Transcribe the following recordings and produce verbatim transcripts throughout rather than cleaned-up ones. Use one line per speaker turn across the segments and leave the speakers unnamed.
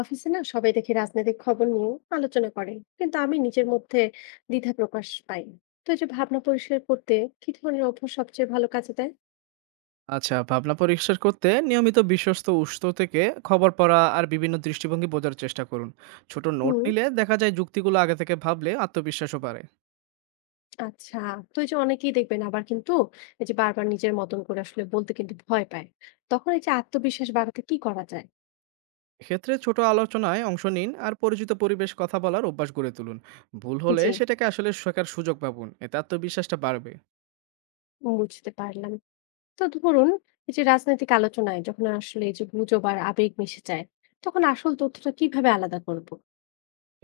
অফিসে না সবাই দেখি রাজনৈতিক খবর নিয়ে আলোচনা করে, কিন্তু আমি নিজের মধ্যে দ্বিধা প্রকাশ পাই। তো এই যে ভাবনা পরিষ্কার করতে কি ধরনের অভ্যাস সবচেয়ে ভালো কাজে দেয়?
আচ্ছা, ভাবনা পরিষ্কার করতে নিয়মিত বিশ্বস্ত উৎস থেকে খবর পড়া আর বিভিন্ন দৃষ্টিভঙ্গি বোঝার চেষ্টা করুন। ছোট নোট
হুম।
নিলে দেখা যায় যুক্তিগুলো আগে থেকে ভাবলে আত্মবিশ্বাসও বাড়ে।
আচ্ছা। তো এই যে অনেকেই দেখবেন আবার কিন্তু এই যে বারবার নিজের মতন করে আসলে বলতে কিন্তু ভয় পায়। তখন এই যে আত্মবিশ্বাস বাড়াতে কি করা যায়?
এক্ষেত্রে ছোট আলোচনায় অংশ নিন আর পরিচিত পরিবেশ কথা বলার অভ্যাস গড়ে তুলুন। ভুল হলে
জি,
সেটাকে আসলে শেখার সুযোগ ভাবুন। এতে আত্মবিশ্বাসটা বাড়বে।
বুঝতে পারলাম। তো ধরুন, এই যে রাজনৈতিক আলোচনায় যখন আসলে এই যে গুজব আর আবেগ মিশে যায়, তখন আসল তথ্যটা কিভাবে আলাদা করব?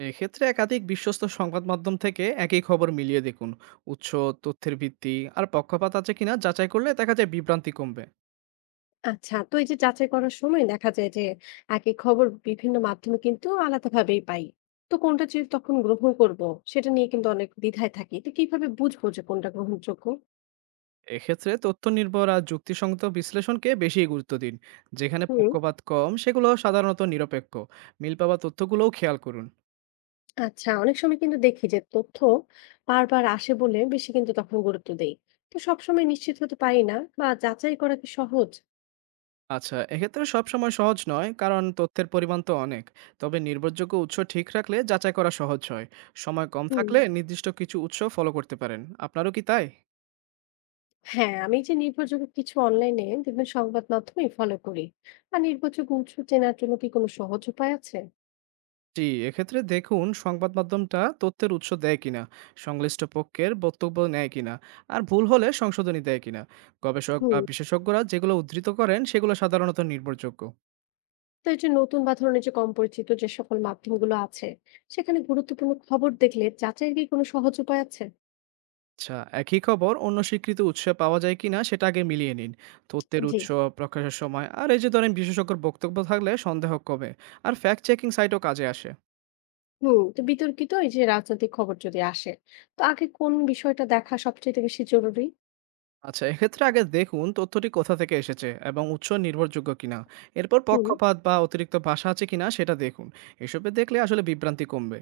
এক্ষেত্রে একাধিক বিশ্বস্ত সংবাদ মাধ্যম থেকে একই খবর মিলিয়ে দেখুন। উৎস, তথ্যের ভিত্তি আর পক্ষপাত আছে কিনা যাচাই করলে দেখা যায় বিভ্রান্তি কমবে।
আচ্ছা, তো এই যে যাচাই করার সময় দেখা যায় যে একই খবর বিভিন্ন মাধ্যমে কিন্তু আলাদাভাবেই পাই। তো কোনটা যে তখন গ্রহণ করব সেটা নিয়ে কিন্তু অনেক দ্বিধায় থাকি। তো কিভাবে বুঝবো যে কোনটা গ্রহণযোগ্য?
এক্ষেত্রে তথ্য নির্ভর আর যুক্তিসঙ্গত বিশ্লেষণকে বেশি গুরুত্ব দিন, যেখানে
হুম।
পক্ষপাত কম সেগুলো সাধারণত নিরপেক্ষ। মিল পাওয়া তথ্যগুলোও খেয়াল করুন।
আচ্ছা, অনেক সময় কিন্তু দেখি যে তথ্য বারবার আসে বলে বেশি কিন্তু তখন গুরুত্ব দেই। তো সবসময় নিশ্চিত হতে পারি না, বা যাচাই করা কি সহজ?
আচ্ছা, এক্ষেত্রে সবসময় সহজ নয়, কারণ তথ্যের পরিমাণ তো অনেক। তবে নির্ভরযোগ্য উৎস ঠিক রাখলে যাচাই করা সহজ হয়। সময় কম
হুম।
থাকলে নির্দিষ্ট কিছু উৎস ফলো করতে পারেন। আপনারও কি তাই?
হ্যাঁ, আমি যে নির্ভরযোগ্য কিছু অনলাইনে দেখবেন সংবাদ মাধ্যমে ফলো করি। আর নির্ভরযোগ্য উৎস চেনার জন্য কি কোনো সহজ উপায় আছে?
জি, এক্ষেত্রে দেখুন সংবাদ মাধ্যমটা তথ্যের উৎস দেয় কিনা, সংশ্লিষ্ট পক্ষের বক্তব্য নেয় কিনা, আর ভুল হলে সংশোধনী দেয় কিনা। গবেষক বা
হুম।
বিশেষজ্ঞরা যেগুলো উদ্ধৃত করেন সেগুলো সাধারণত নির্ভরযোগ্য।
তো এই যে নতুন বা ধরনের যে কম পরিচিত যে সকল মাধ্যমগুলো আছে, সেখানে গুরুত্বপূর্ণ খবর দেখলে যাচাইয়ের কি কোনো সহজ উপায় আছে?
আচ্ছা, একই খবর অন্য স্বীকৃত উৎসে পাওয়া যায় কিনা সেটা আগে মিলিয়ে নিন। তথ্যের
জি।
উৎস, প্রকাশের সময় আর এই যে ধরেন বিশেষজ্ঞর বক্তব্য থাকলে সন্দেহ কমে। আর ফ্যাক্ট চেকিং সাইটও কাজে আসে।
হুম। তো বিতর্কিত এই যে রাজনৈতিক খবর যদি আসে, তো আগে কোন বিষয়টা দেখা সবচেয়ে বেশি জরুরি?
আচ্ছা, এক্ষেত্রে আগে দেখুন তথ্যটি কোথা থেকে এসেছে এবং উৎস নির্ভরযোগ্য কিনা। এরপর
হুম।
পক্ষপাত বা অতিরিক্ত ভাষা আছে কিনা সেটা দেখুন। এসবে দেখলে আসলে বিভ্রান্তি কমবে।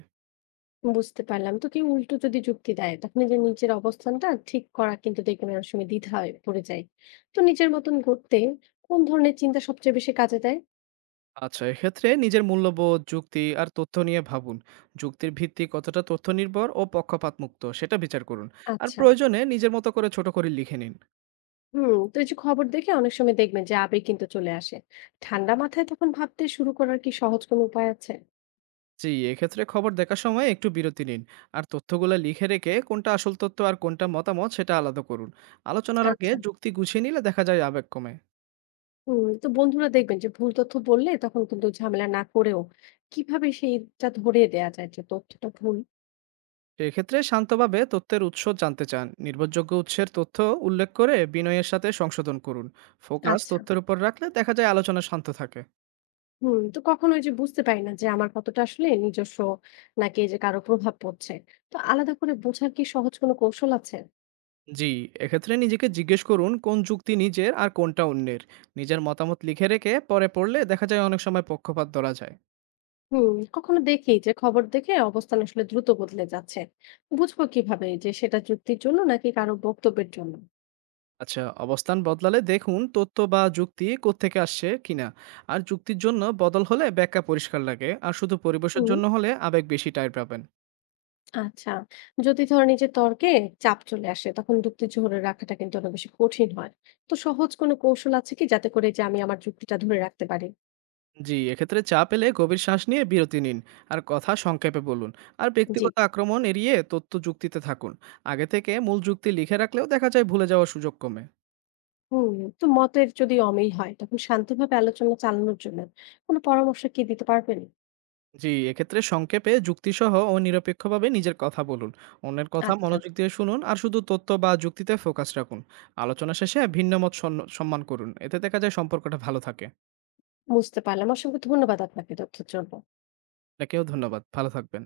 বুঝতে পারলাম। তো কেউ উল্টো যদি যুক্তি দেয়, তখন এই যে নিজের অবস্থানটা ঠিক করা কিন্তু দেখবেন অনেক সময় দ্বিধায় পড়ে যায়। তো নিজের মতন করতে কোন ধরনের চিন্তা সবচেয়ে বেশি কাজে দেয়?
আচ্ছা, এক্ষেত্রে নিজের মূল্যবোধ, যুক্তি আর তথ্য নিয়ে ভাবুন। যুক্তির ভিত্তি কতটা তথ্য নির্ভর ও পক্ষপাত মুক্ত সেটা বিচার করুন। আর
আচ্ছা।
প্রয়োজনে নিজের মতো করে ছোট করে লিখে নিন।
হুম। তো এই যে খবর দেখে অনেক সময় দেখবেন যে আবেগ কিন্তু চলে আসে। ঠান্ডা মাথায় তখন ভাবতে শুরু করার কি সহজ কোনো উপায় আছে?
জি, এক্ষেত্রে খবর দেখার সময় একটু বিরতি নিন। আর তথ্যগুলো লিখে রেখে কোনটা আসল তথ্য আর কোনটা মতামত সেটা আলাদা করুন। আলোচনার আগে
আচ্ছা।
যুক্তি গুছিয়ে নিলে দেখা যায় আবেগ কমে।
হুম। তো বন্ধুরা দেখবেন যে ভুল তথ্য বললে, তখন কিন্তু ঝামেলা না করেও কিভাবে সেইটা ধরে দেয়া যায় যে তথ্যটা ভুল?
এক্ষেত্রে শান্তভাবে তথ্যের উৎস জানতে চান, নির্ভরযোগ্য উৎসের তথ্য উল্লেখ করে বিনয়ের সাথে সংশোধন করুন। ফোকাস
আচ্ছা।
তথ্যের উপর রাখলে দেখা যায় আলোচনা শান্ত থাকে।
হুম। তো কখনো ওই যে বুঝতে পারি না যে আমার কতটা আসলে নিজস্ব, নাকি এই যে কারো প্রভাব পড়ছে। তো আলাদা করে বোঝার কি সহজ কোনো কৌশল আছে?
জি, এক্ষেত্রে নিজেকে জিজ্ঞেস করুন কোন যুক্তি নিজের আর কোনটা অন্যের। নিজের মতামত লিখে রেখে পরে পড়লে দেখা যায় অনেক সময় পক্ষপাত ধরা যায়।
হুম, কখনো দেখি যে খবর দেখে অবস্থান আসলে দ্রুত বদলে যাচ্ছে। বুঝবো কিভাবে যে সেটা যুক্তির জন্য নাকি কারো বক্তব্যের জন্য?
আচ্ছা, অবস্থান বদলালে দেখুন তথ্য বা যুক্তি কোত্থেকে আসছে কিনা। আর যুক্তির জন্য বদল হলে ব্যাখ্যা পরিষ্কার লাগে, আর শুধু পরিবেশের
হুম।
জন্য হলে আবেগ বেশি টাইট পাবেন।
আচ্ছা। যদি ধরেন এই যে তর্কে চাপ চলে আসে, তখন যুক্তি ধরে রাখাটা কিন্তু অনেক বেশি কঠিন হয়। তো সহজ কোনো কৌশল আছে কি যাতে করে যে আমি আমার যুক্তিটা ধরে রাখতে পারি?
জি, এক্ষেত্রে চাপ এলে গভীর শ্বাস নিয়ে বিরতি নিন আর কথা সংক্ষেপে বলুন। আর
জি।
ব্যক্তিগত আক্রমণ এড়িয়ে তথ্য যুক্তিতে থাকুন। আগে থেকে মূল যুক্তি লিখে রাখলেও দেখা যায় ভুলে যাওয়ার সুযোগ কমে।
হুম। তো মতের যদি অমিল হয়, তখন শান্তভাবে আলোচনা চালানোর জন্য কোনো পরামর্শ কি দিতে পারবেন?
জি, এক্ষেত্রে সংক্ষেপে যুক্তিসহ ও নিরপেক্ষভাবে নিজের কথা বলুন। অন্যের কথা
আচ্ছা।
মনোযোগ দিয়ে শুনুন আর শুধু তথ্য বা যুক্তিতে ফোকাস রাখুন। আলোচনা শেষে ভিন্ন মত সন্ন- সম্মান করুন, এতে দেখা যায় সম্পর্কটা ভালো থাকে।
বুঝতে পারলাম। অসংখ্য ধন্যবাদ আপনাকে তথ্যের জন্য।
আপনাকেও ধন্যবাদ, ভালো থাকবেন।